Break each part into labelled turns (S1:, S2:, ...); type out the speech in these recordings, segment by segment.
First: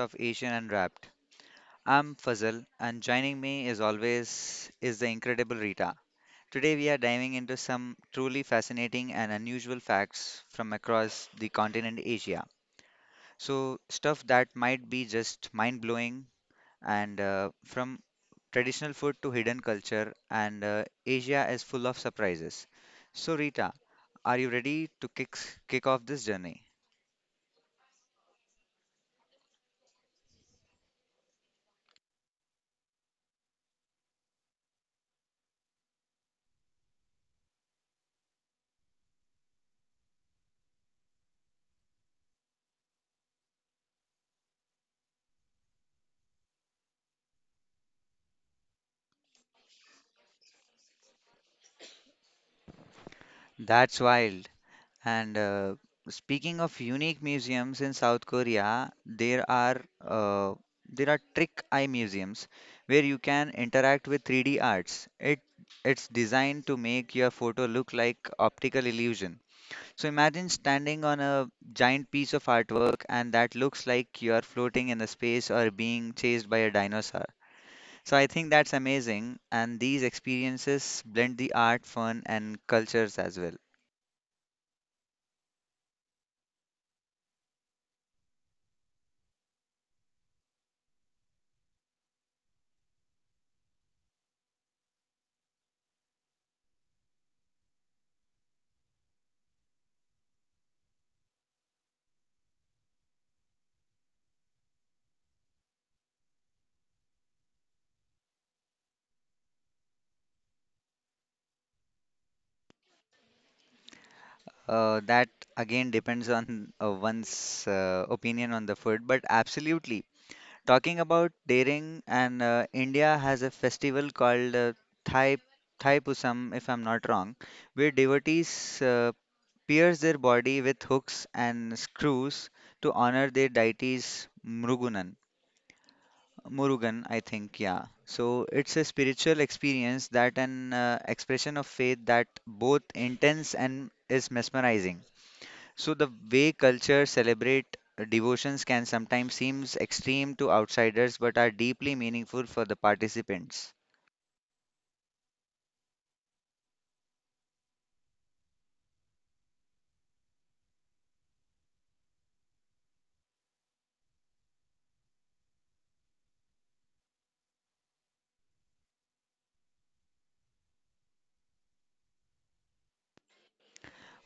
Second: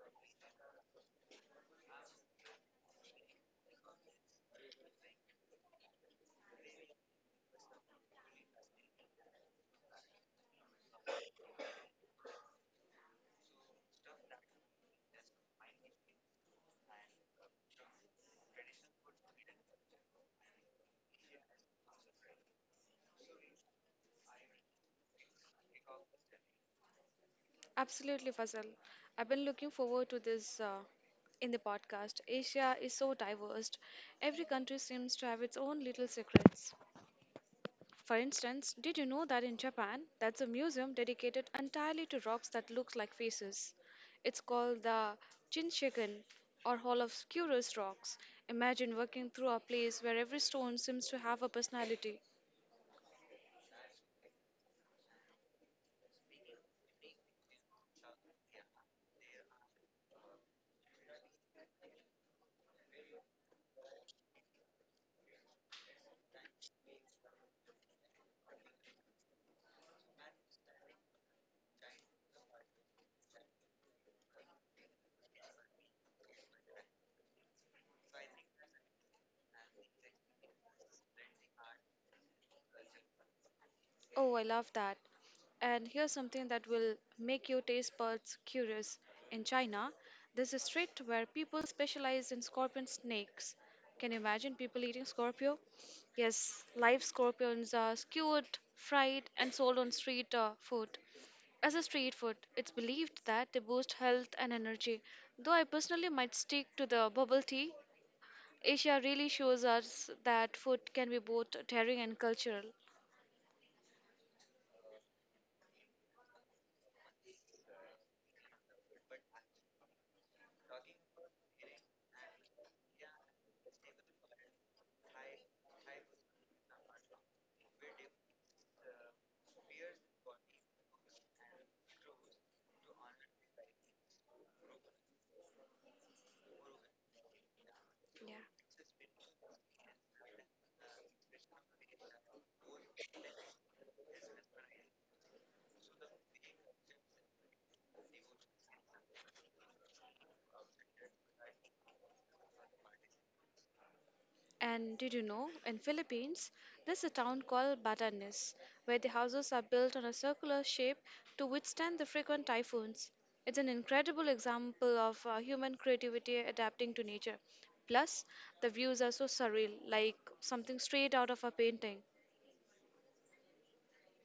S1: of Asian Unwrapped. I'm Fazal, and joining me, as always, is the incredible Rita. Today, we are diving into some truly fascinating and unusual facts from across the continent Asia. So, stuff that might be just mind blowing, and from traditional food to hidden culture, and Asia is full of surprises. So, Rita, are you ready to kick off this journey?
S2: Absolutely, Fazal. I've been looking forward to this in the podcast. Asia is so diverse. Every country seems to have its own little secrets. For instance, did you know that in Japan, that's a museum dedicated entirely to rocks that look like faces? It's called the Chinshiken, or Hall of Curious Rocks. Imagine walking through a place where every stone seems to have a personality.
S1: That's wild. And speaking of unique museums in South Korea, there are trick eye museums where you can interact with 3D arts. It's designed to make your photo look like optical illusion. So imagine standing on a giant piece of artwork and that looks like you are floating in a space or being chased by a dinosaur. So I think that's amazing and these experiences blend the art, fun and cultures as well.
S2: Oh, I love that. And here's something that will make your taste buds curious. In China, there's a street where people specialize in scorpion snakes. Can you imagine people eating scorpio? Yes, live scorpions are skewered, fried, and sold on street food. As a street food, it's believed that they boost health and energy. Though I personally might stick to the bubble tea, Asia really shows us that food can be both daring and cultural.
S1: That again depends on one's opinion on the food, but absolutely. Talking about daring, and India has a festival called Thai Thai Pusam, if I'm not wrong, where devotees pierce their body with hooks and screws to honor their deities Murugunan. Murugan, I think, yeah. So
S2: Yeah.
S1: it's a spiritual experience that an expression of faith that both intense and is mesmerizing. So the way culture celebrate devotions can sometimes seems extreme to outsiders but are deeply meaningful for the participants.
S2: And did you know, in Philippines, there's a town called Batanes, where the houses are built on a circular shape to withstand the frequent typhoons. It's an incredible example of human creativity adapting to nature. Plus, the views are so surreal, like something straight out of a painting.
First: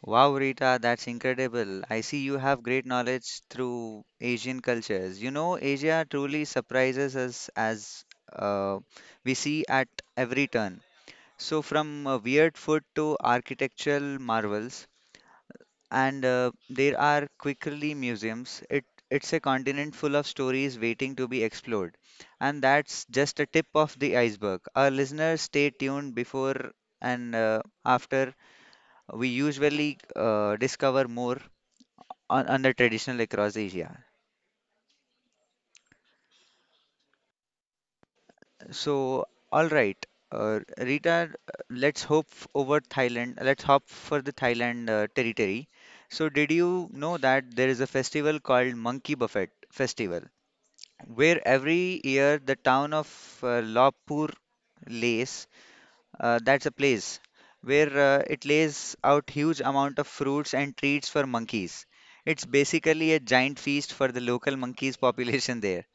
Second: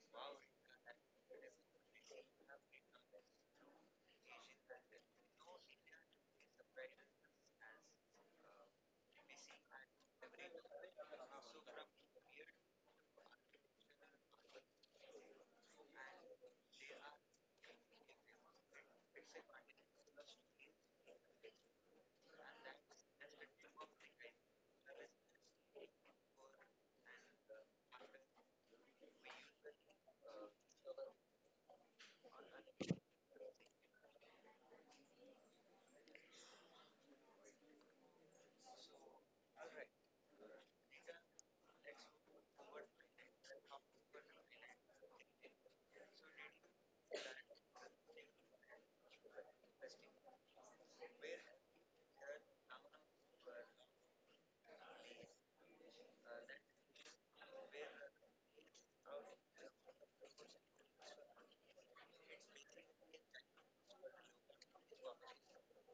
S1: Wow, Rita, that's incredible. I see you have great knowledge through Asian cultures. You know, Asia truly surprises us as uh, we see at every turn. So, from weird food to architectural marvels, and there are quickly museums. It's a continent full of stories waiting to be explored, and that's just a tip of the iceberg. Our listeners, stay tuned before and after we usually discover more on the traditional across Asia. So, all right. Rita, let's over Thailand. Let's hop for the Thailand territory. So, did you know that there is a festival called Monkey Buffet Festival, where every year the town of Lopbur Lace, that's a place where it lays out huge amount of fruits and treats for monkeys. It's basically a giant feast for the local monkeys population there.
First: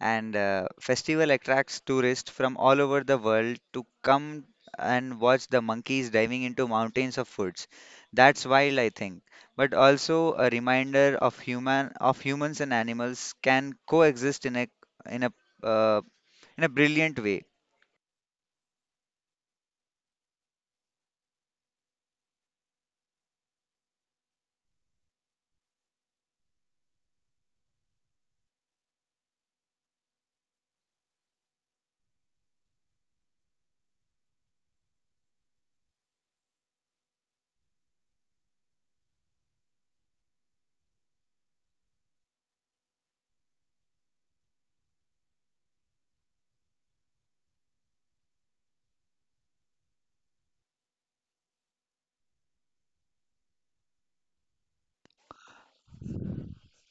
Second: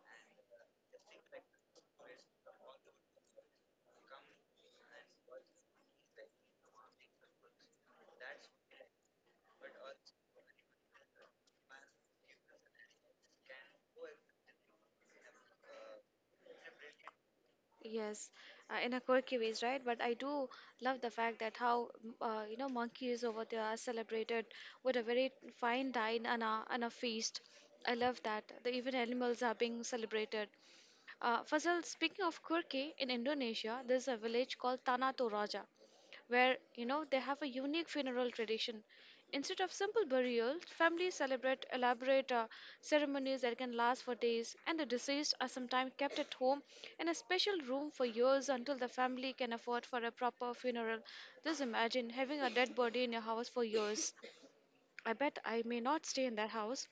S1: And festival attracts tourists from all over the world to come and watch the monkeys diving into mountains of foods. That's wild, I think, but also a reminder of humans and animals can coexist in a uh, in a brilliant way.
S2: Yes, in a quirky ways, right? But I do love the fact that how monkeys over there are celebrated with a very fine dine and a feast. I love that. The even animals are being celebrated. Fazal, speaking of quirky, in Indonesia, there's a village called Tanah Toraja, where they have a unique funeral tradition. Instead of simple burials, families celebrate elaborate ceremonies that can last for days, and the deceased are sometimes kept at home in a special room for years until the family can afford for a proper funeral. Just imagine having a dead body in your house for years. I bet I may not stay in that house.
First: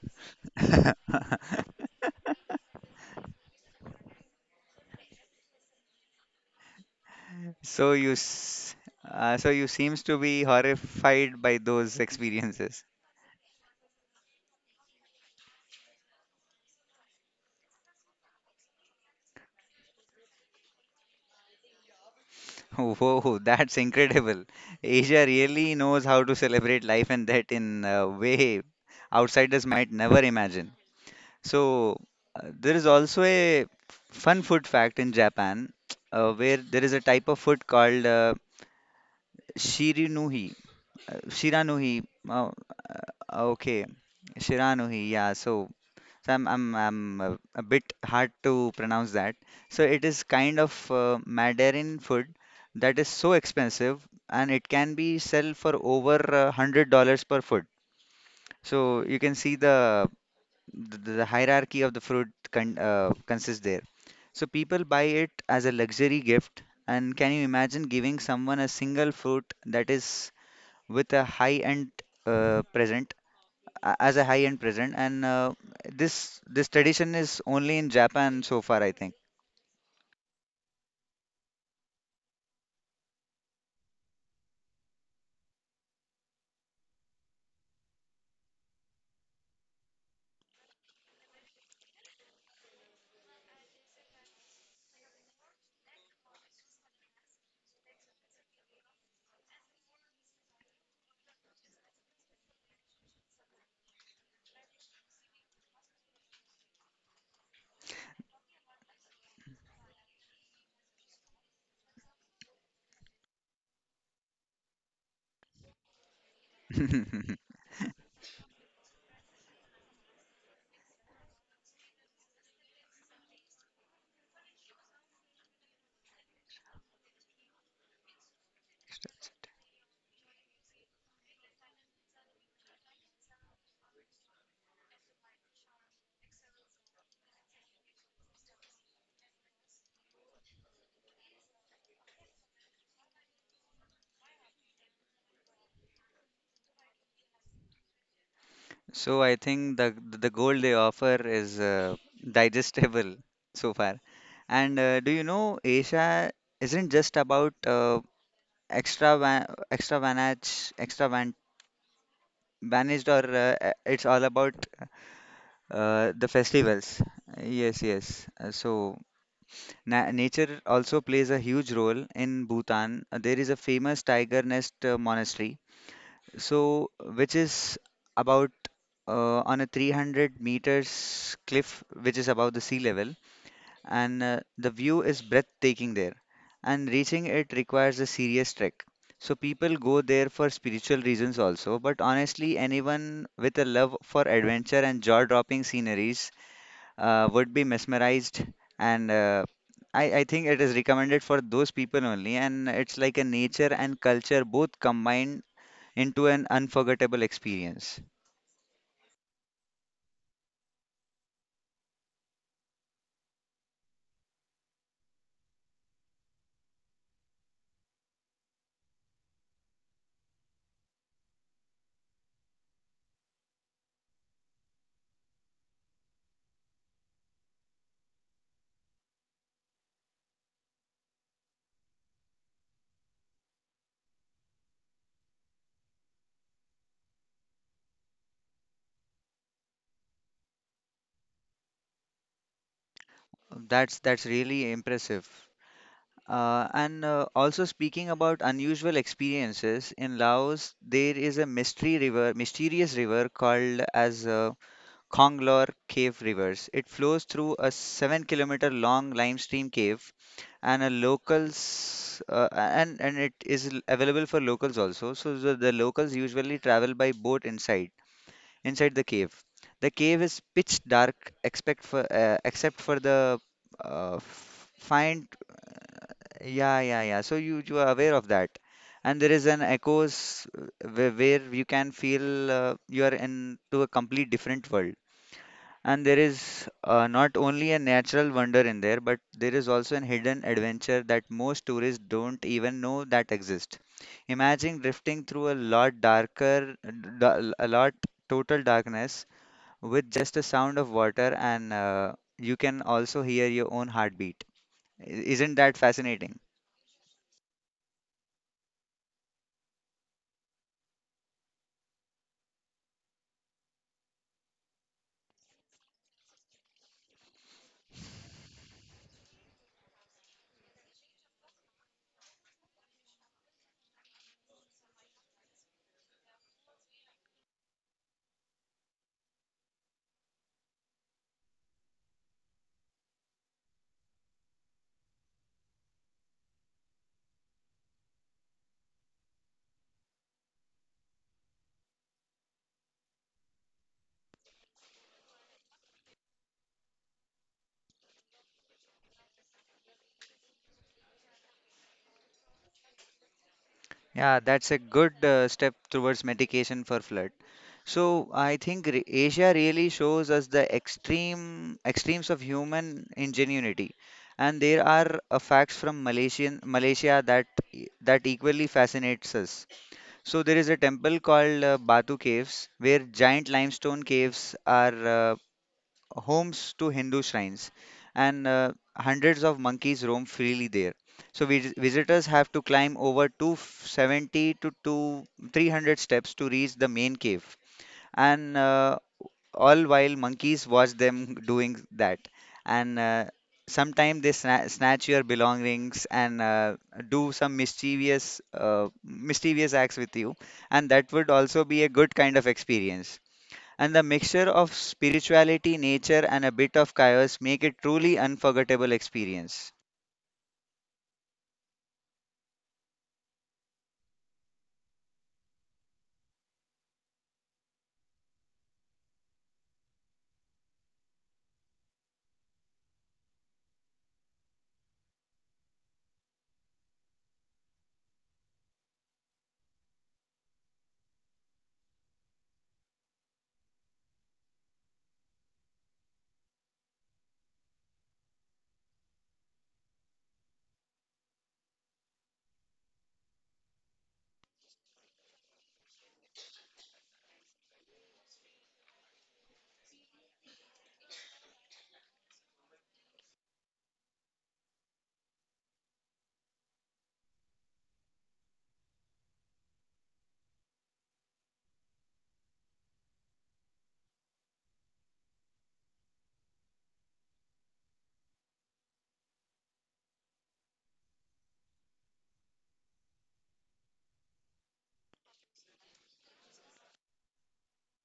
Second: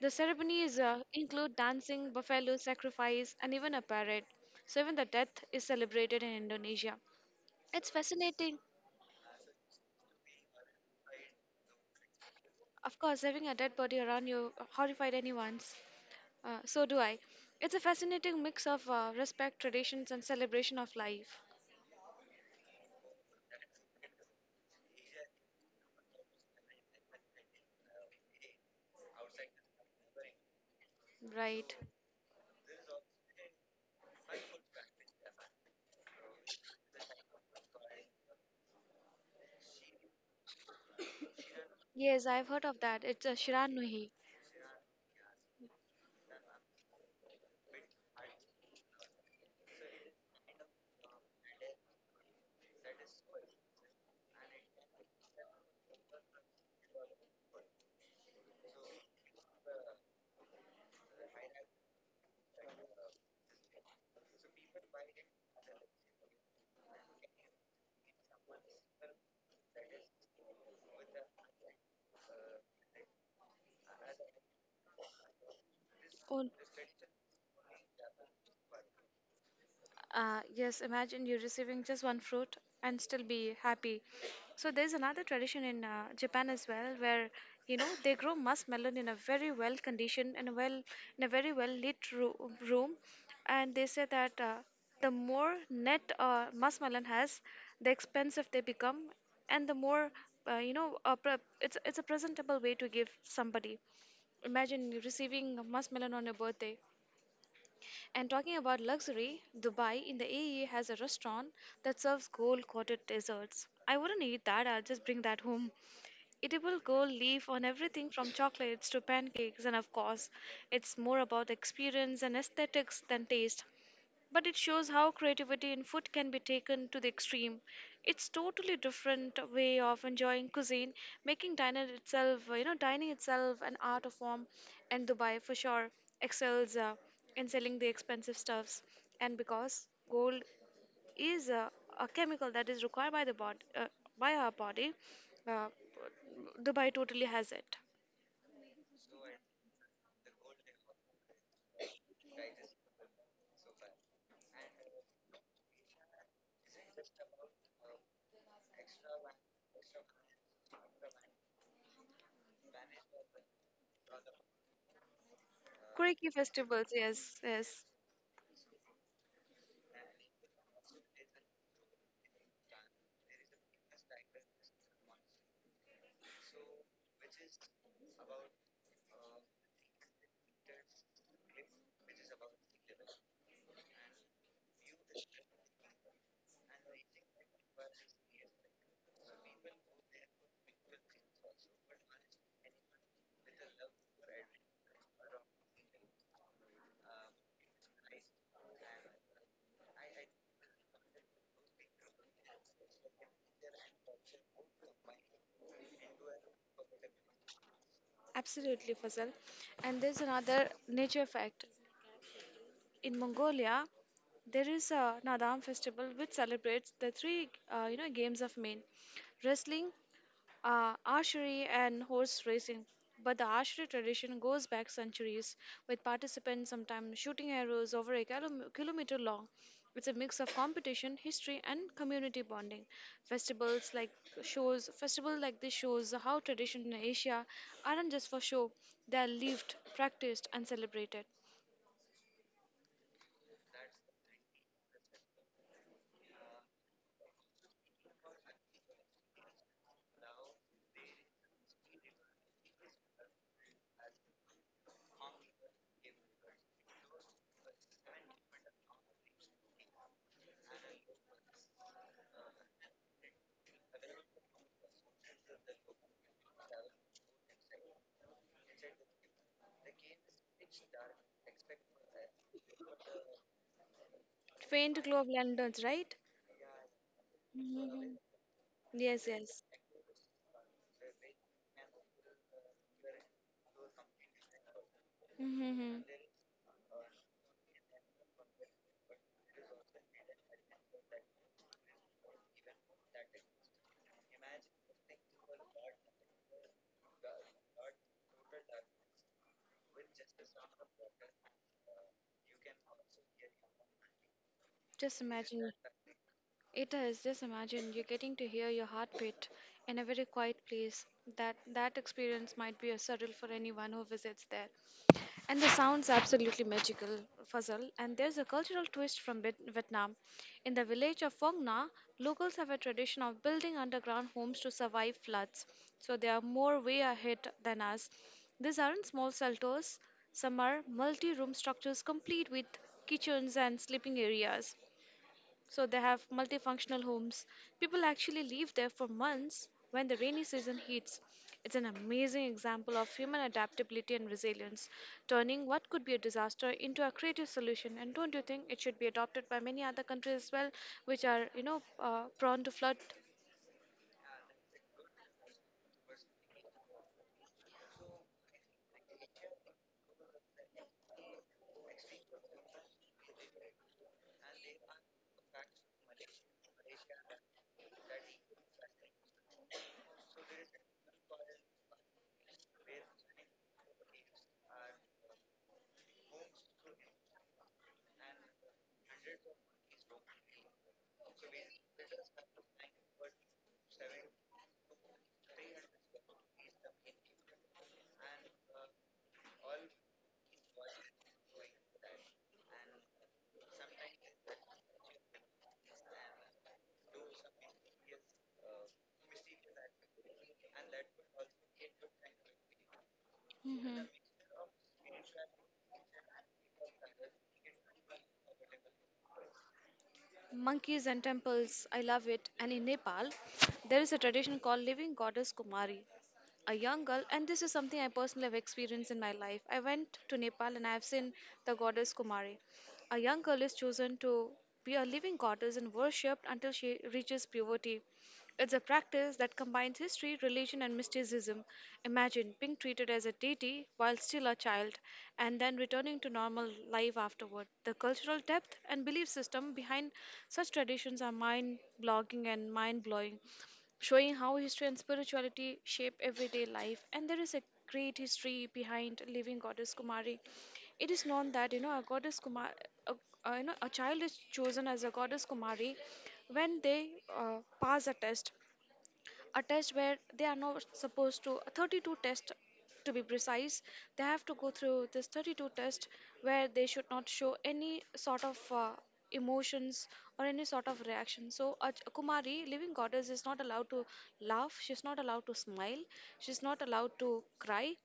S2: The ceremonies include dancing, buffalo sacrifice, and even a parade. So even the death is celebrated in Indonesia. It's
S1: So you,
S2: fascinating.
S1: s- so you seems to be horrified by those experiences.
S2: Of course, having a dead body around you horrified anyone's. So do I. It's a fascinating mix of respect, traditions, and celebration of life.
S1: Whoa, that's incredible. Asia really knows how to celebrate life and death in a way outsiders might never imagine.
S2: Right.
S1: So there is also a fun food fact in Japan, where there is a type of food called shirinuhi, shiranuhi.
S2: Yes, I've
S1: Oh,
S2: heard of that. It's a Shiran
S1: okay,
S2: Nuhi.
S1: shiranuhi. Yeah. So I'm a bit hard to pronounce that. So it is kind of Mandarin food that is so expensive and it can be sell for over $100 per foot. So you can see the hierarchy of the fruit consists there. So people buy it as a luxury gift. And can you imagine giving someone a single fruit that is with a high-end present? As a high end present and this tradition is only in Japan so far I think.
S2: Yes, imagine you receiving just one fruit and still be happy. So there's another tradition in Japan as well where they grow muskmelon in a very well conditioned and a well in a very well lit room, and they say that the more net muskmelon has, the expensive they become, and the more it's a presentable way to give somebody. Imagine you receiving a muskmelon on your birthday. And talking about luxury, Dubai in the AE has a restaurant that serves gold coated desserts. I wouldn't eat that, I'll just bring that home. Edible gold leaf on everything from chocolates to pancakes, and of course, it's more about experience and aesthetics than taste, but it shows how creativity in food can be taken to the extreme. It's totally different way of enjoying cuisine, making dining itself an art of form, and Dubai for sure excels in selling the expensive stuffs, and because gold is a chemical that is required by by our body, uh, Dubai totally has it.
S1: So I think the gold they offer is digestible so far. And do you know Asia isn't just about extra va- extra vanage extra van vanished or it's all about the
S2: Kureki festivals,
S1: festivals.
S2: yes, yes,
S1: Yes, yes. So Na Nature also plays a huge role in Bhutan. There is a famous tiger nest monastery, so which is about on a 300 meters cliff, which is above the sea level, and the view is breathtaking there. And reaching it requires a serious trek. So people go there for spiritual reasons also, but honestly, anyone with a love for adventure and jaw-dropping sceneries would be mesmerized and I think it is recommended for those people only and it's like a nature and culture both combined into an unforgettable experience.
S2: absolutely, Fazal. And there's another nature fact. In Mongolia, there is a Nadam festival which celebrates the three games of men: wrestling, archery, and horse racing. But the archery tradition goes back centuries, with participants sometimes shooting arrows over a kilometer long. It's a mix of competition, history, and community bonding. Festivals like festival like this shows how traditions in Asia aren't just for show; they are lived, practiced, and celebrated.
S1: That's really impressive. And Also speaking about unusual experiences in Laos, there is a mysterious river called as Khonglor Cave Rivers. It flows through a 7 kilometer long limestream cave and a locals and it is available for locals also. So the locals usually travel by boat inside the cave. The cave is pitch dark, except for the
S2: Faint glow
S1: find.
S2: of lanterns, right?
S1: Yeah, yeah, yeah. So you are aware
S2: Mm-hmm.
S1: of that, and
S2: Yes,
S1: there is
S2: yes.
S1: an echoes where you can feel you are into a complete different world.
S2: Mm-hmm.
S1: And there is not only a natural wonder in there, but there is also a hidden adventure that most tourists don't even know that exists. Imagine drifting through a lot darker, da- a lot total darkness with just the sound of water, and you can also hear your own heartbeat. I-
S2: Just
S1: Isn't
S2: imagine.
S1: that fascinating?
S2: It is, just imagine you are getting to hear your heartbeat in a very quiet place. That experience might be a surreal for anyone who visits there. And the sounds absolutely magical, Fazal. And there's a cultural twist from Vietnam. In the village of Phong Nha, locals have a tradition of building underground homes to survive floods. So they are more way ahead than us. These aren't small shelters. Some are multi-room structures complete with kitchens and sleeping areas. So they have multifunctional homes. People actually live there for months when the rainy season hits. It's an amazing example of human adaptability and resilience, turning what could be a disaster into a creative solution. And don't you think it should be adopted by many other countries as well, which are, prone to flood.
S1: Yeah, that's a good step towards mitigation for flood. So I think Asia really shows us the extremes of human ingenuity, and there are facts from Malaysia that that equally fascinates us. So there is a temple called Batu Caves, where giant limestone caves are homes to Hindu shrines, and hundreds of monkeys roam freely there. So visitors have to climb over 270 to 2 300 steps to reach the main cave and all while monkeys watch them doing that and sometimes they snatch your belongings and do some mischievous acts with you, and that would also be a good kind of experience, and the mixture of spirituality nature and a bit of chaos make it truly unforgettable experience.
S2: Monkeys and temples, I love it. And in Nepal, there is a tradition called Living Goddess Kumari, a young girl, and this is something I personally have experienced in my life. I went to Nepal and I have seen the goddess Kumari. A young girl is chosen to be a living goddess and worshipped until she reaches puberty. It's a practice that combines history, religion, and mysticism. Imagine being treated as a deity while still a child and then returning to normal life afterward. The cultural depth and belief system behind such traditions are mind blogging and mind blowing, showing how history and spirituality shape everyday life. And there is a great history behind living goddess Kumari. It is known that a goddess Kumar, a, a, you know a child is chosen as a goddess Kumari when they pass a test where they are not supposed to 32 test, to be precise. They have to go through this 32 test where they should not show any sort of emotions or any sort of reaction. So a Kumari, living goddess, is not allowed to laugh. She's not allowed to smile. She's not allowed to cry,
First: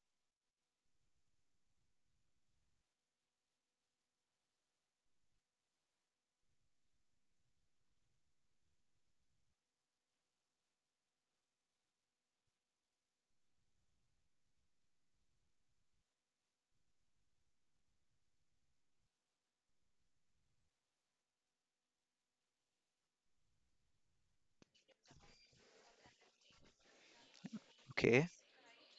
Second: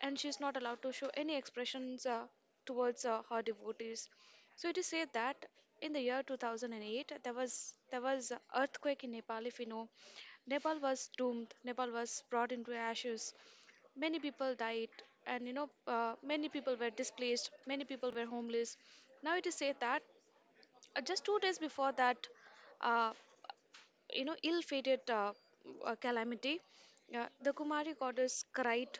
S2: and she is not allowed to show any expressions towards her devotees. So it is said that in the year 2008 there was a earthquake in Nepal. If you know, Nepal was doomed. Nepal was brought into ashes. Many people died, and many people were displaced. Many people were homeless. Now it is said that just 2 days before that uh, ill-fated calamity, the Kumari
S1: Okay.
S2: goddess cried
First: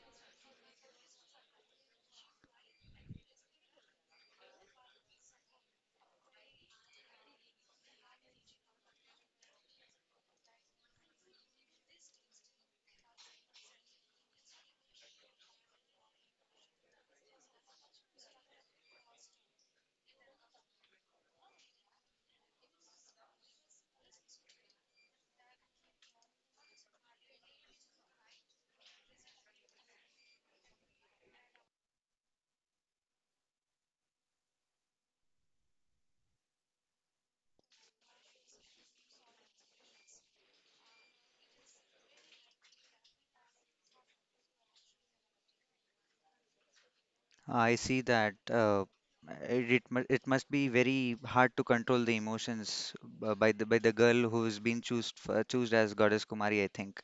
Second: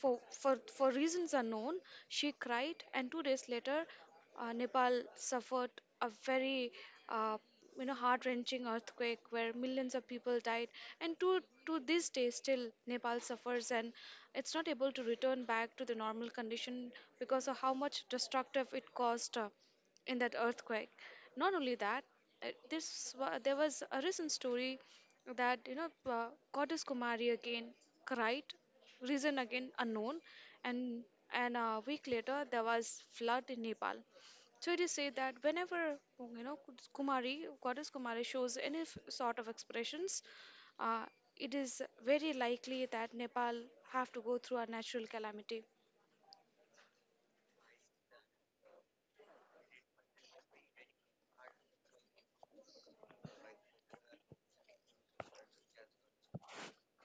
S2: for reasons unknown. She cried, and 2 days later, Nepal suffered a very uh, heart-wrenching earthquake where millions of people died, and to this day still Nepal suffers and it's not able to return back to the normal condition because of how much destructive it caused in that earthquake. Not only that, there was a recent story that goddess Kumari again cried, reason again unknown, and and a week later there was flood in Nepal. So it is said that whenever you know Kumari goddess Kumari shows any sort of expressions, uh, it is very likely that Nepal have to go through a natural calamity.
S1: I see that it must be very hard to control the emotions by the girl who's been chosen as goddess Kumari, I think.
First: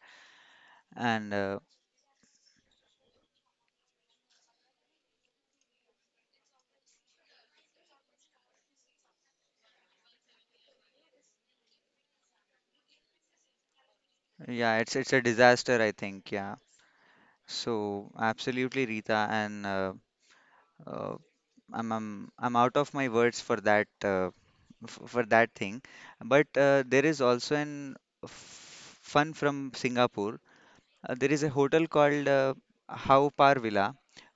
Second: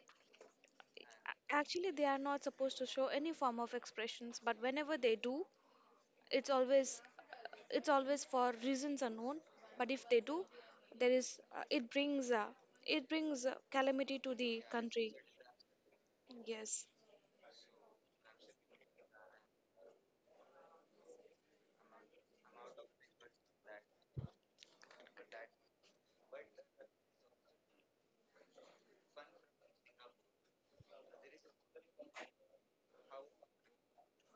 S1: And
S2: Actually, they are not supposed to show any form of expressions, but whenever they do, it's always it's always for reasons unknown. But if they do, there is uh, it brings uh, it brings calamity to the
S1: yeah, it's
S2: country.
S1: a disaster, I think. Yeah.
S2: Yes.
S1: So absolutely, Rita, and uh, I'm out of my words for that f for that thing. But there is also an f fun from Singapore. There is a hotel called Haw Par Villa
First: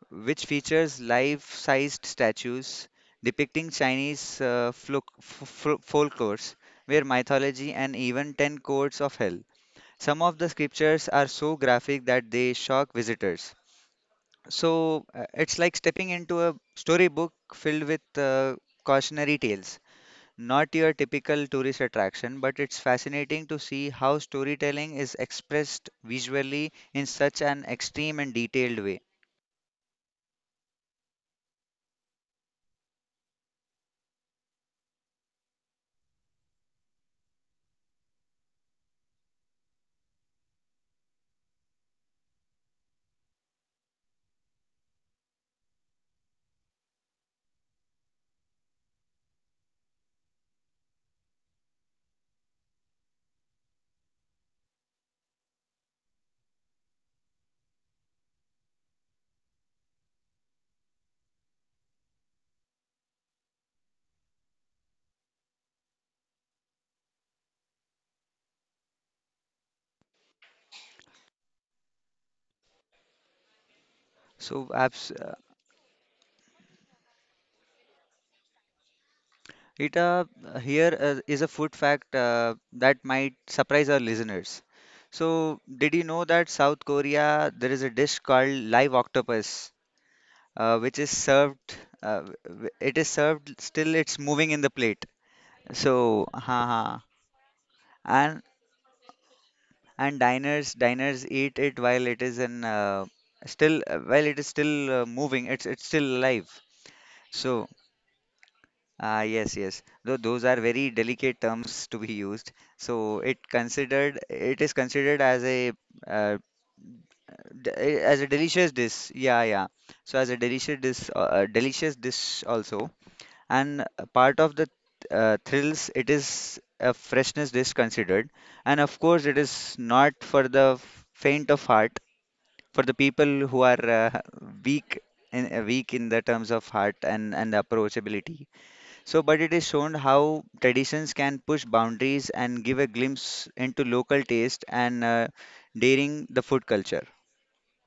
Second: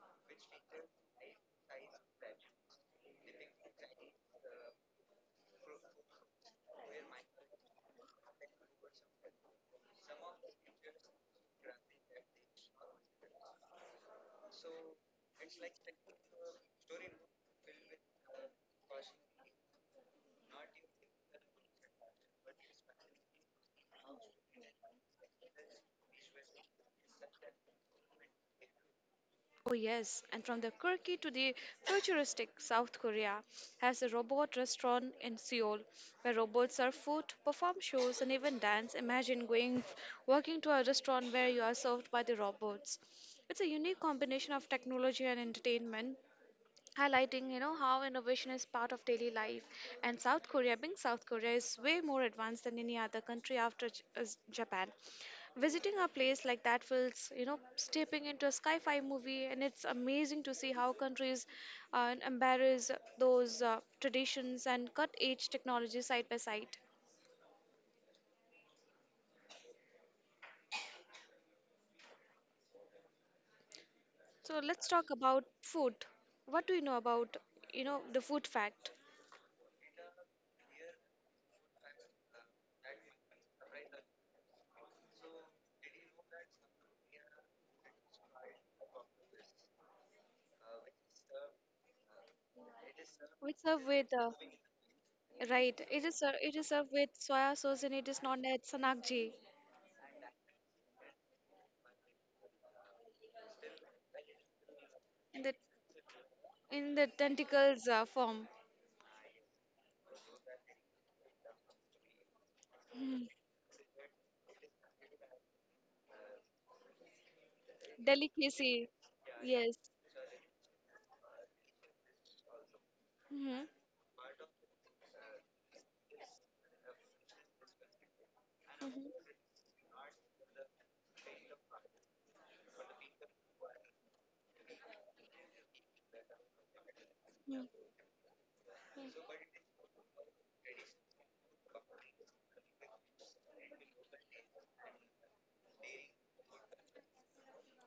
S1: which features life-sized statues depicting Chinese folklores, their mythology, and even ten codes of hell. Some of the scriptures are so graphic that they shock visitors. So it's like stepping into a storybook filled with cautionary tales. Not your typical tourist attraction, but it's fascinating to see how storytelling is expressed visually in such an extreme and detailed way.
S2: Oh, yes, and from the quirky to the futuristic, South Korea has a robot restaurant in Seoul where robots serve food, perform shows, and even dance. Imagine going working to a restaurant where you are served by the robots. It's a unique combination of technology and entertainment, highlighting how innovation is part of daily life, and South Korea being South Korea is way more advanced than any other country after is Japan. Visiting a place like that feels, stepping into a sci-fi movie, and it's amazing to see how countries embrace those traditions and cut edge technology side by side. So
S1: So,
S2: let's talk
S1: abs-
S2: about food. What do you know about the food fact?
S1: It Here is a food fact that might surprise our listeners. So, did you know that South Korea there is a dish called live octopus, which is served. It is
S2: We
S1: served
S2: serve
S1: still.
S2: with,
S1: It's moving in the plate.
S2: right? It is
S1: So,
S2: ser- it is served
S1: ha.
S2: with soya sauce, and it is
S1: and
S2: known as sanakji,
S1: and diners eat it while it is in still while it is still
S2: in
S1: moving.
S2: the
S1: It's still alive.
S2: in the
S1: So
S2: tentacles form.
S1: Ah, yes, yes. Though those are very delicate terms to be used. So
S2: Mhm.
S1: it considered it is considered as a uh, as a delicious
S2: Delicacy,
S1: dish. Yeah, yeah.
S2: yes.
S1: So as a delicious dish also.
S2: Mm-hmm.
S1: And a part of the thrills, it is a freshness dish considered. And of
S2: Mm-hmm.
S1: course, it is not for the faint of heart. For the people who are weak weak in the terms of heart and
S2: Mm-hmm.
S1: approachability. So, but it is shown how traditions can push boundaries and give a glimpse into local taste and daring the food culture.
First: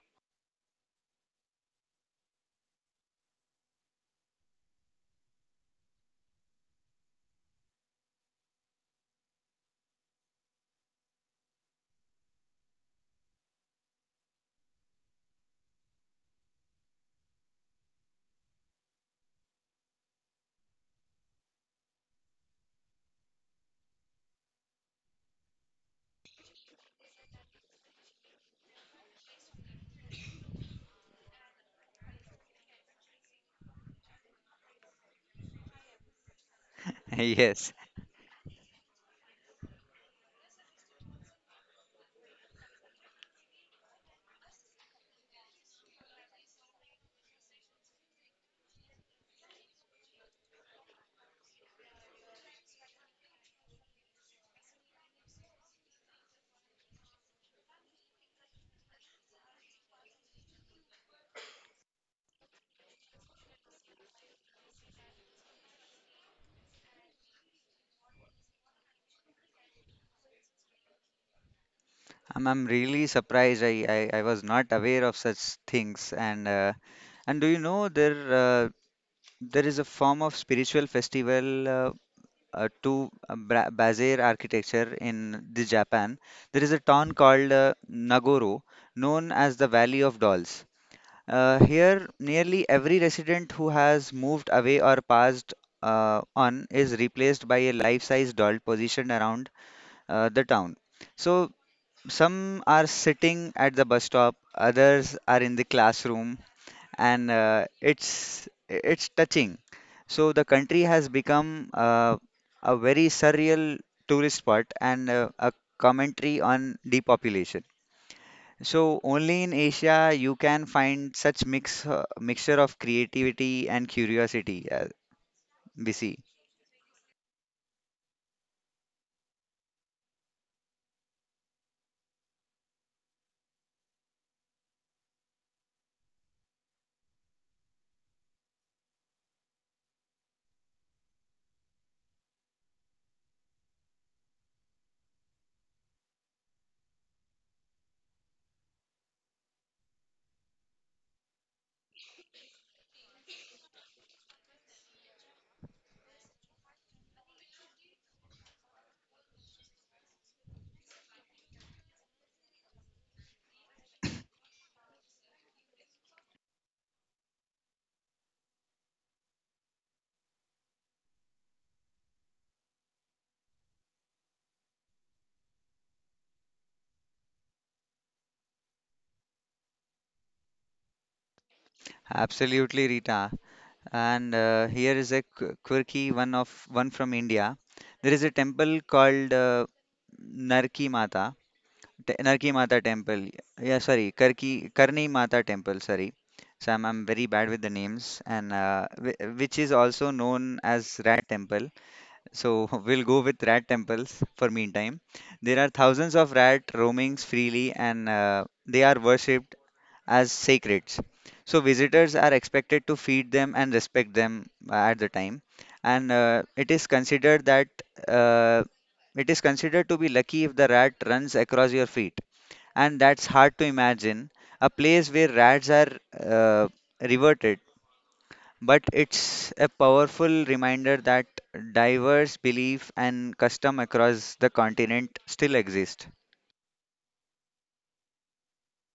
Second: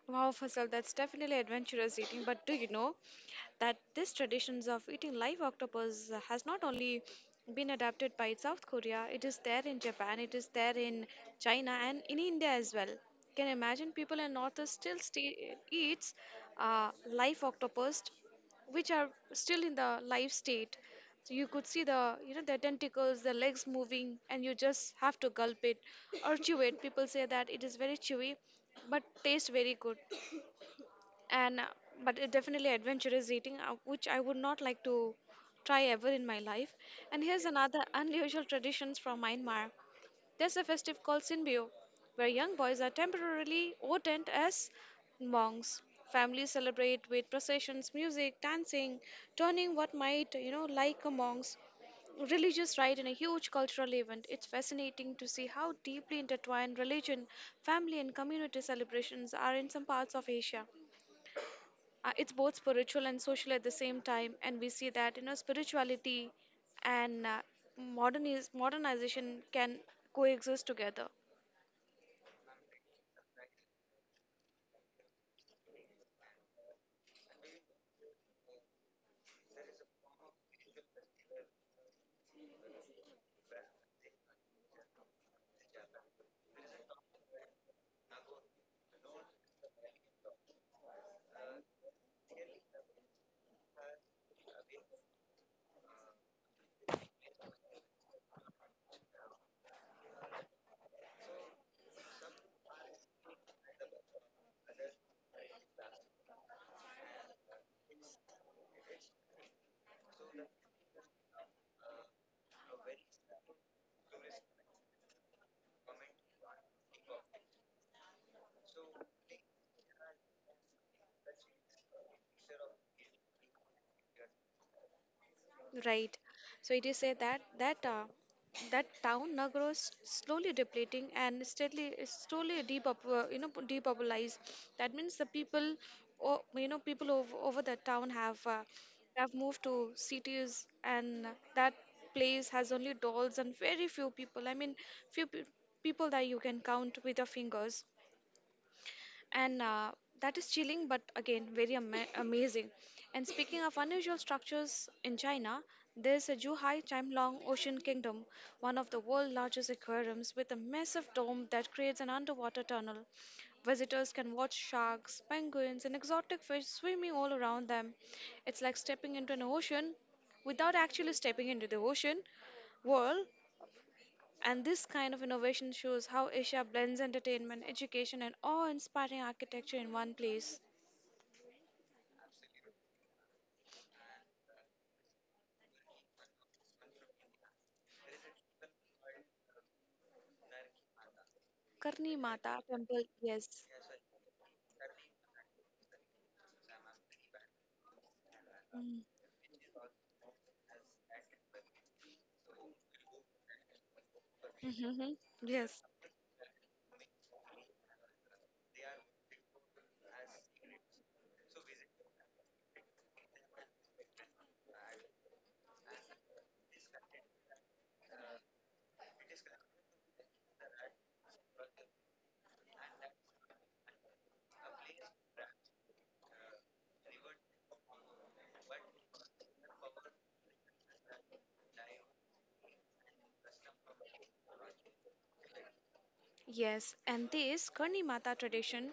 S2: Wow, Fasal, that's definitely adventurous eating. But do you know that this traditions of eating live octopus has not only been adapted by South Korea, it is there in Japan, it is there in China, and in India as well. Can you imagine people in North East still eats live octopus, which are still in the live state. So you could see the you know the tentacles, the legs moving, and you just have to gulp it or chew it. People say that it is very chewy, but tastes very good and but it definitely adventurous eating which I would not like to try ever in my life. And here's
S1: Yes,
S2: another unusual traditions from Myanmar. There's a festive called Sinbio, where young boys are temporarily ordained as monks. Families celebrate with processions, music, dancing, turning what might, like a monk's religious rite in a huge cultural event. It's fascinating to see how deeply intertwined religion, family, and community celebrations are in some parts of Asia. It's both spiritual and social at the same time, and we see that spirituality and modernization can coexist together.
S1: I'm really surprised. I was not aware of such things. And do you know there there is a form of spiritual festival Bazaar architecture in the Japan. There is a town called Nagoro, known as the Valley of Dolls. Here, nearly every resident who has moved away or passed on is replaced by a life-size doll positioned around the town. So, some are sitting at the bus stop, others are in the classroom, and it's touching. So, the country has become a very surreal tourist spot and a commentary on depopulation. So only in Asia you can find such mixture of creativity and curiosity. BC.
S2: Right. So it is said that that town now grows slowly depleting and steadily slowly depopulized. That means the people, people over the town have moved to cities, and that place has only dolls and very few people. I mean, few pe people that you can count with your fingers and that is chilling but again very amazing. And speaking of unusual structures in China, there's a Zhuhai Chime-Long Ocean Kingdom, one of the world's largest aquariums with a massive dome that creates an underwater tunnel. Visitors can watch sharks, penguins, and exotic fish swimming all around them. It's like stepping into an ocean without actually stepping into the ocean world, and this kind of innovation shows how Asia blends entertainment, education, and awe inspiring architecture in one place.
S1: Absolutely, Rita. And here is a quirky one from India. There is a temple called Narki Mata,
S2: Karni
S1: Narki
S2: Mata
S1: Mata
S2: Temple,
S1: Temple.
S2: yes.
S1: Yeah, sorry, Karki Karni Mata Temple. Sorry, so I'm very bad with the names. And
S2: Mm.
S1: which is also known as Rat Temple. So we'll go with rat temples for meantime.
S2: Mhm.
S1: There are
S2: Yes.
S1: thousands of rat roamings freely and they are worshipped as sacreds. So visitors are expected to feed them and respect them at the time. And it is considered that uh, it is considered to be lucky if the rat runs across your feet. And that's hard to imagine. A place where rats are uh, reverted, but it's a powerful reminder that diverse belief and custom across the continent still exist.
S2: Yes, and this Karni Mata tradition,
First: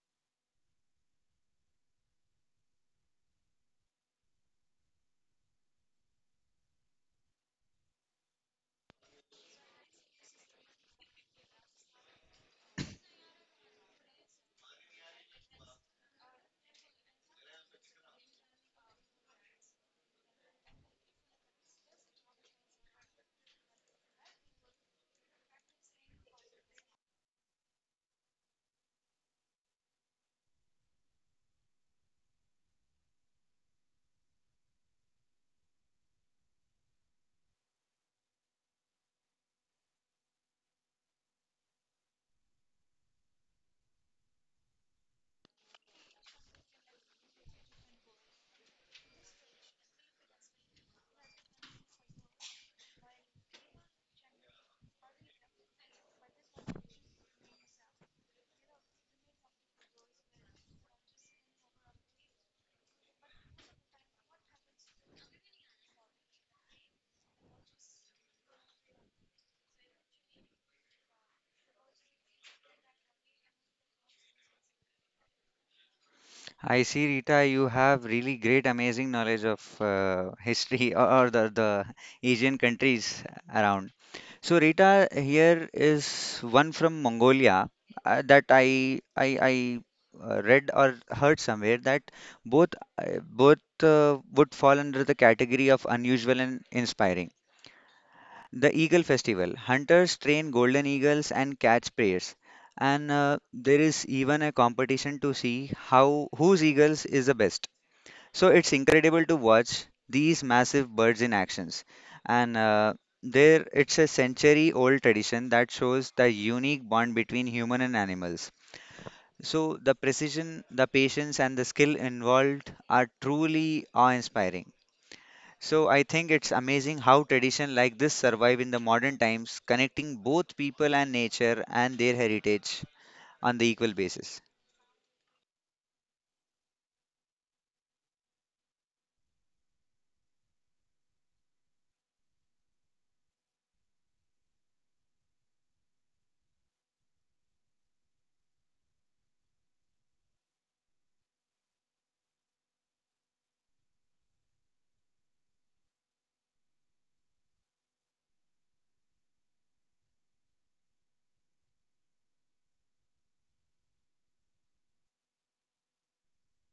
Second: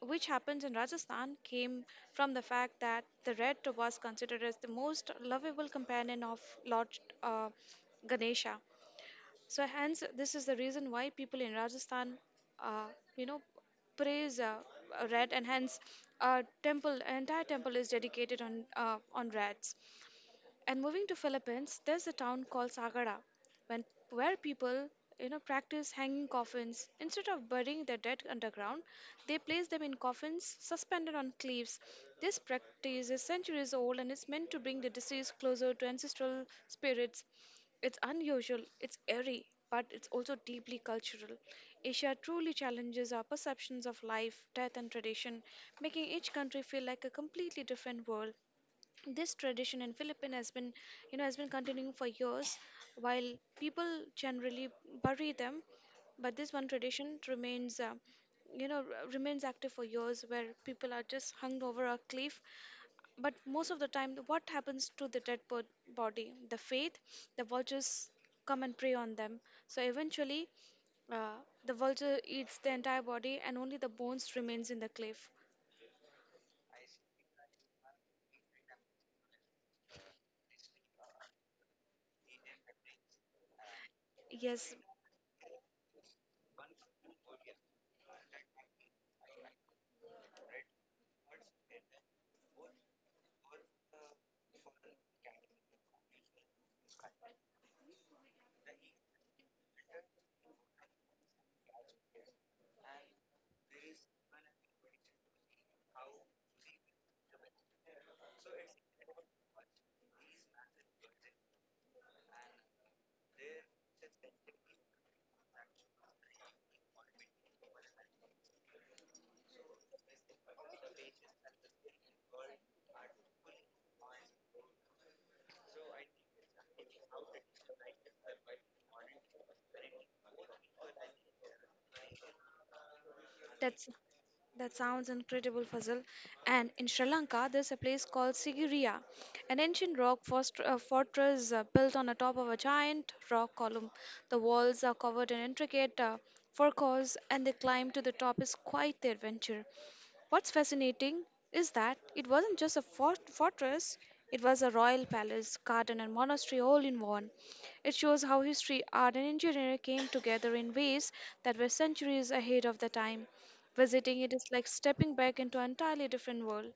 S2: which happens in Rajasthan, came from the fact that the rat was considered as the most lovable companion of Lord uh, Ganesha. So hence, this is the reason why people in Rajasthan, uh, you know, praise rat, and hence, temple entire temple is dedicated on reds. And moving to Philippines, there's a town called Sagara, when where people practice hanging coffins instead of burying their dead underground. They place them in coffins suspended on cliffs. This practice is centuries old and is meant to bring the deceased closer to ancestral spirits. It's unusual, it's airy, but it's also deeply cultural. Asia truly challenges our perceptions of life, death, and tradition, making each country feel like a completely different world. This tradition in Philippines has been, has been continuing for years, while people generally bury them, but this one tradition remains, remains active for years, where people are just hung over a cliff. But most of the time, what happens to the dead body? The faith, the vultures come and prey on them. So eventually, uh, the vulture eats the entire body, and only the bones remains in the cliff.
S1: I see, Rita, you have really great, amazing knowledge of history or the Asian countries around. So,
S2: Yes,
S1: Rita, here is one from Mongolia that I read or heard somewhere that both both would fall under the category of unusual and inspiring. The Eagle Festival. Hunters train golden eagles and catch prayers. And there is even a competition to see how whose eagles is the best. So it's incredible to watch these massive birds in actions. And there it's a century old tradition that shows the unique bond between human and animals. So the precision, the patience and the skill involved are truly awe-inspiring. So I think it's amazing how tradition like this survive in the modern times, connecting both people and nature and their heritage on the
S2: that's
S1: equal basis.
S2: that sounds incredible, Fazil. And in Sri Lanka, there's a place called Sigiriya, an ancient fortress built on the top of a giant rock column. The walls are covered in intricate furrows, and the climb to the top is quite the adventure. What's fascinating is that it wasn't just a fortress, it was a royal palace, garden, and monastery all in one. It shows how history, art, and engineering came together in ways that were centuries ahead of the time. Visiting it is like stepping back into an entirely different world.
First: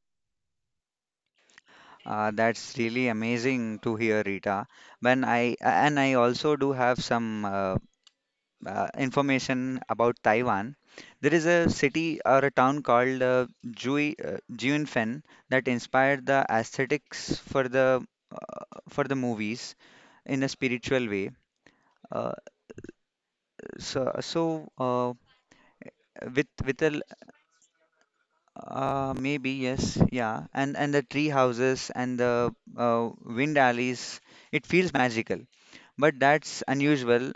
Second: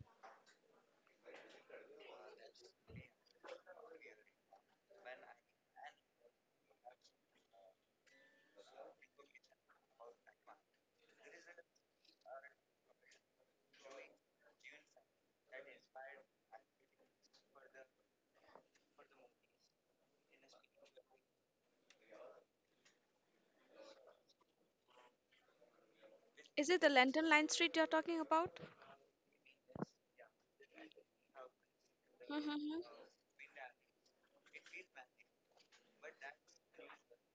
S1: That's really amazing to hear, Rita. When I and I also do have some information about Taiwan. There is a city or a town called Jiunfen that inspired the aesthetics for the movies in a spiritual way. Uh, so, so uh, with
S2: Is
S1: with
S2: it
S1: a
S2: the
S1: l-
S2: Lantern Line Street you're talking about?
S1: Maybe yes, yeah, and the tree houses and the
S2: Mhm.
S1: wind alleys, it feels magical, but that's unusual.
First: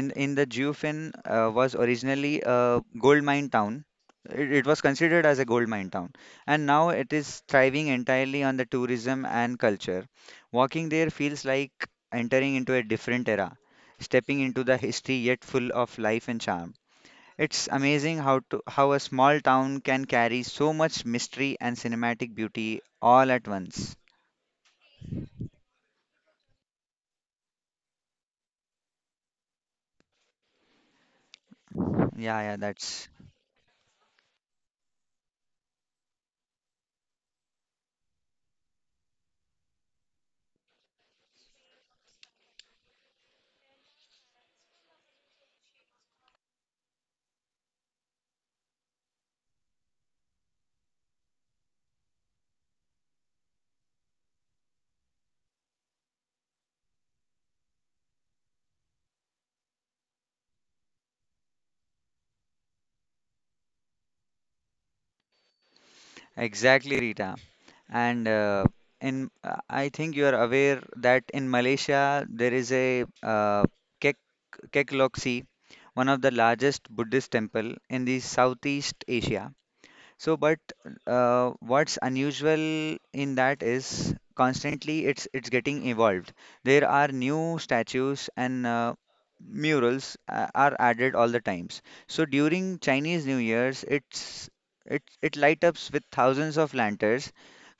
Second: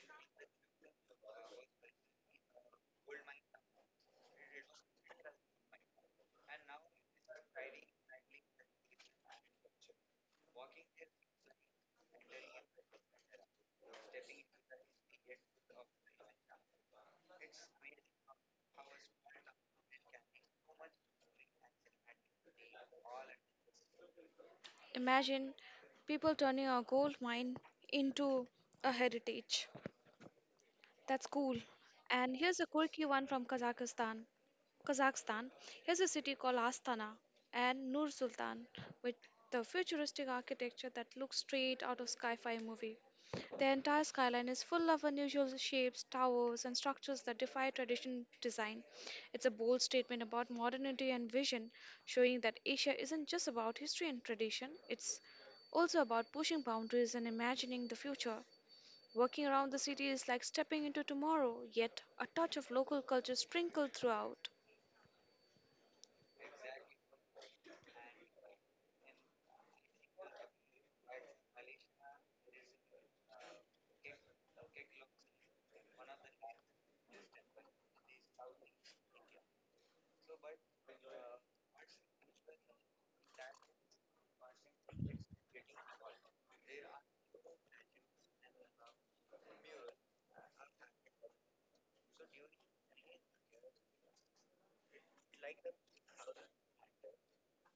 S1: In the geofin was originally a gold mine town, it was considered as a gold mine town, and now it is thriving entirely on the tourism and culture. Walking there feels like entering into a different era, stepping into the history yet full of life and charm. It's amazing how a small town can carry so much mystery and cinematic beauty all at once.
S2: Imagine people turning a gold mine into a heritage. That's cool. And
S1: Yeah, yeah,
S2: here's a quirky
S1: that's
S2: one from Kazakhstan. Kazakhstan. Here's a city called Astana and Nur Sultan with the futuristic architecture that looks straight out of sci-fi movie. The entire skyline is full of unusual shapes, towers, and structures that defy traditional design. It's a bold statement about modernity and vision, showing that Asia isn't just about history and tradition, it's also about pushing boundaries and imagining the future. Walking around the city is like stepping into tomorrow, yet a touch of local culture sprinkled throughout.
S1: Exactly, Rita. And in I think you are aware that in Malaysia there is a Kek Kek Lok Si, one of the largest Buddhist temple in the Southeast Asia. So, but what's unusual in that is constantly it's getting evolved. There are new statues and murals are added all the times. So during Chinese New Year's, it light ups with thousands of lanterns,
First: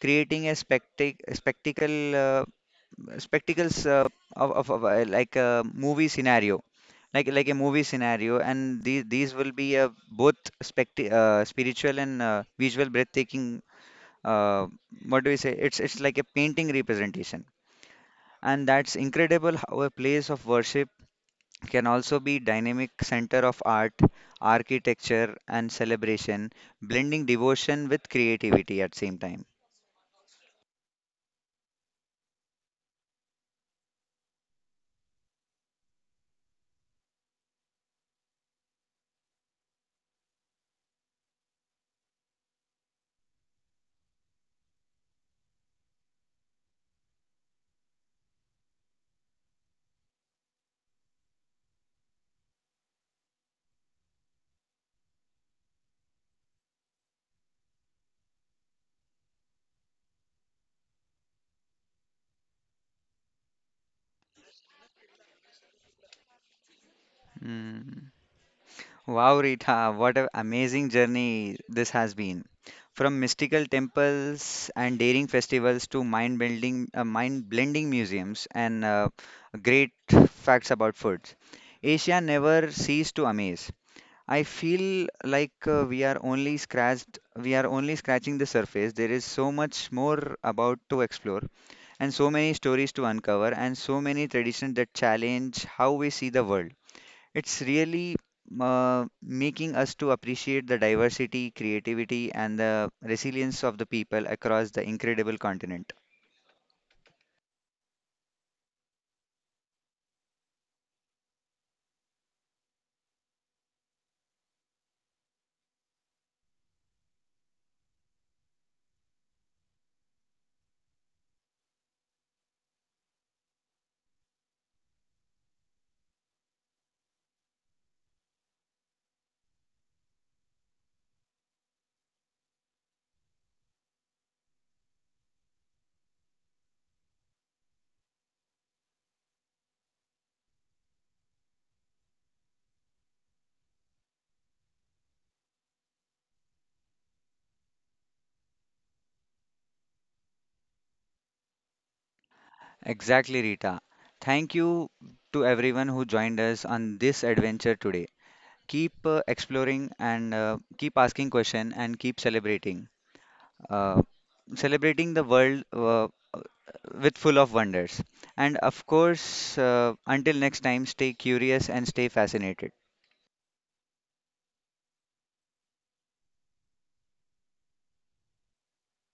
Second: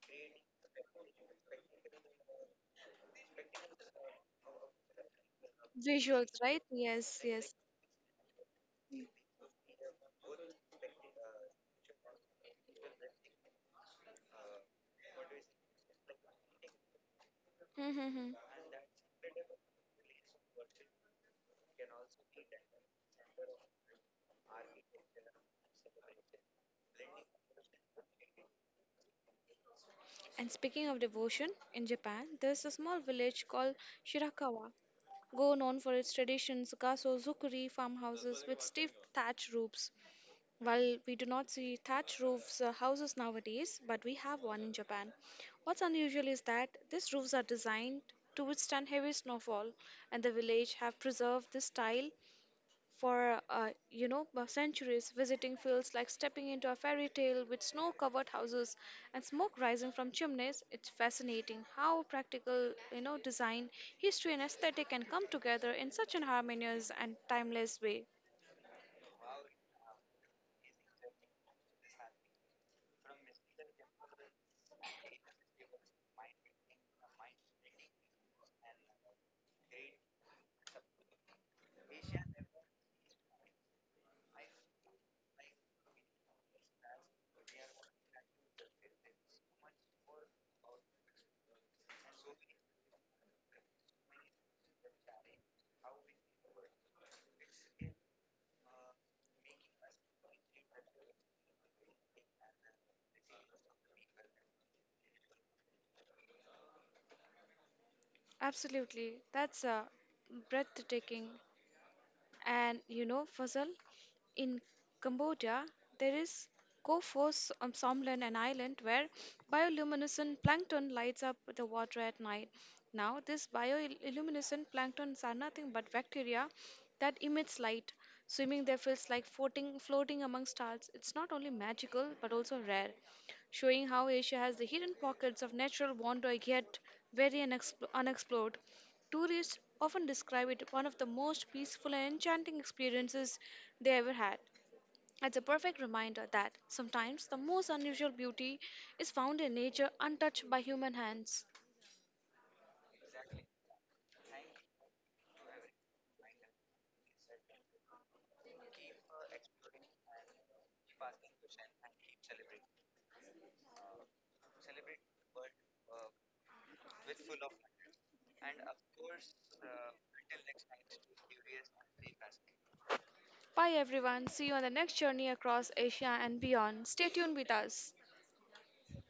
S1: creating a spectacle. Spectacles of like a movie
S2: Visuals, right?
S1: scenario,
S2: Yes,
S1: like
S2: yes.
S1: a movie scenario, and these will be both spiritual and visual breathtaking. uh, what do we say, it's like a painting representation,
S2: Mhm, mhm.
S1: and that's incredible how a place of worship can also be dynamic center of art, architecture and celebration, blending devotion with creativity at same time.
S2: And speaking of devotion, in Japan, there is a small village called Shirakawa, go known for its traditions, kaso, zukuri, farmhouses with stiff thatch roofs. While we do not see thatch roofs houses nowadays, but we have one in Japan. What's unusual is that these roofs are designed to withstand heavy snowfall, and the village have preserved this style for, centuries. Visiting feels like stepping into a fairy tale with snow covered houses and smoke rising from chimneys. It's fascinating how practical, design, history, and aesthetic can come together in such an harmonious and timeless way.
S1: Mm. Wow, Rita, what an amazing journey this has been. From mystical temples and daring festivals to mind blending museums and great facts about foods. Asia never ceased to amaze. I feel like we are only scratching the surface. There is so much more about to explore and so many stories to uncover and so many traditions that challenge how we see the world. It's really making us to appreciate the diversity, creativity, and the resilience of the people across the incredible continent.
S2: Absolutely. That's Breathtaking. And you know, Fazal, in Cambodia, there is Somlan, an island where bioluminescent plankton lights up the water at night. Now, this bioluminescent planktons are nothing but bacteria that emits light. Swimming there feels like floating among stars. It's not only magical but also rare, showing how Asia has the hidden pockets of natural wonder yet very unexplored. Tourists often describe it one of the most peaceful and enchanting experiences they ever had. It's a perfect reminder that sometimes the most unusual beauty is found in nature untouched by human hands.
S1: Exactly, Rita. Thank you to everyone who joined us on this adventure today. Keep exploring and keep asking questions and keep celebrating. Uh, Celebrating the world with full of wonders. And of course, until next time, stay curious and stay fascinated.
S2: Bye everyone. See you on the next journey across Asia and beyond. Stay tuned with us.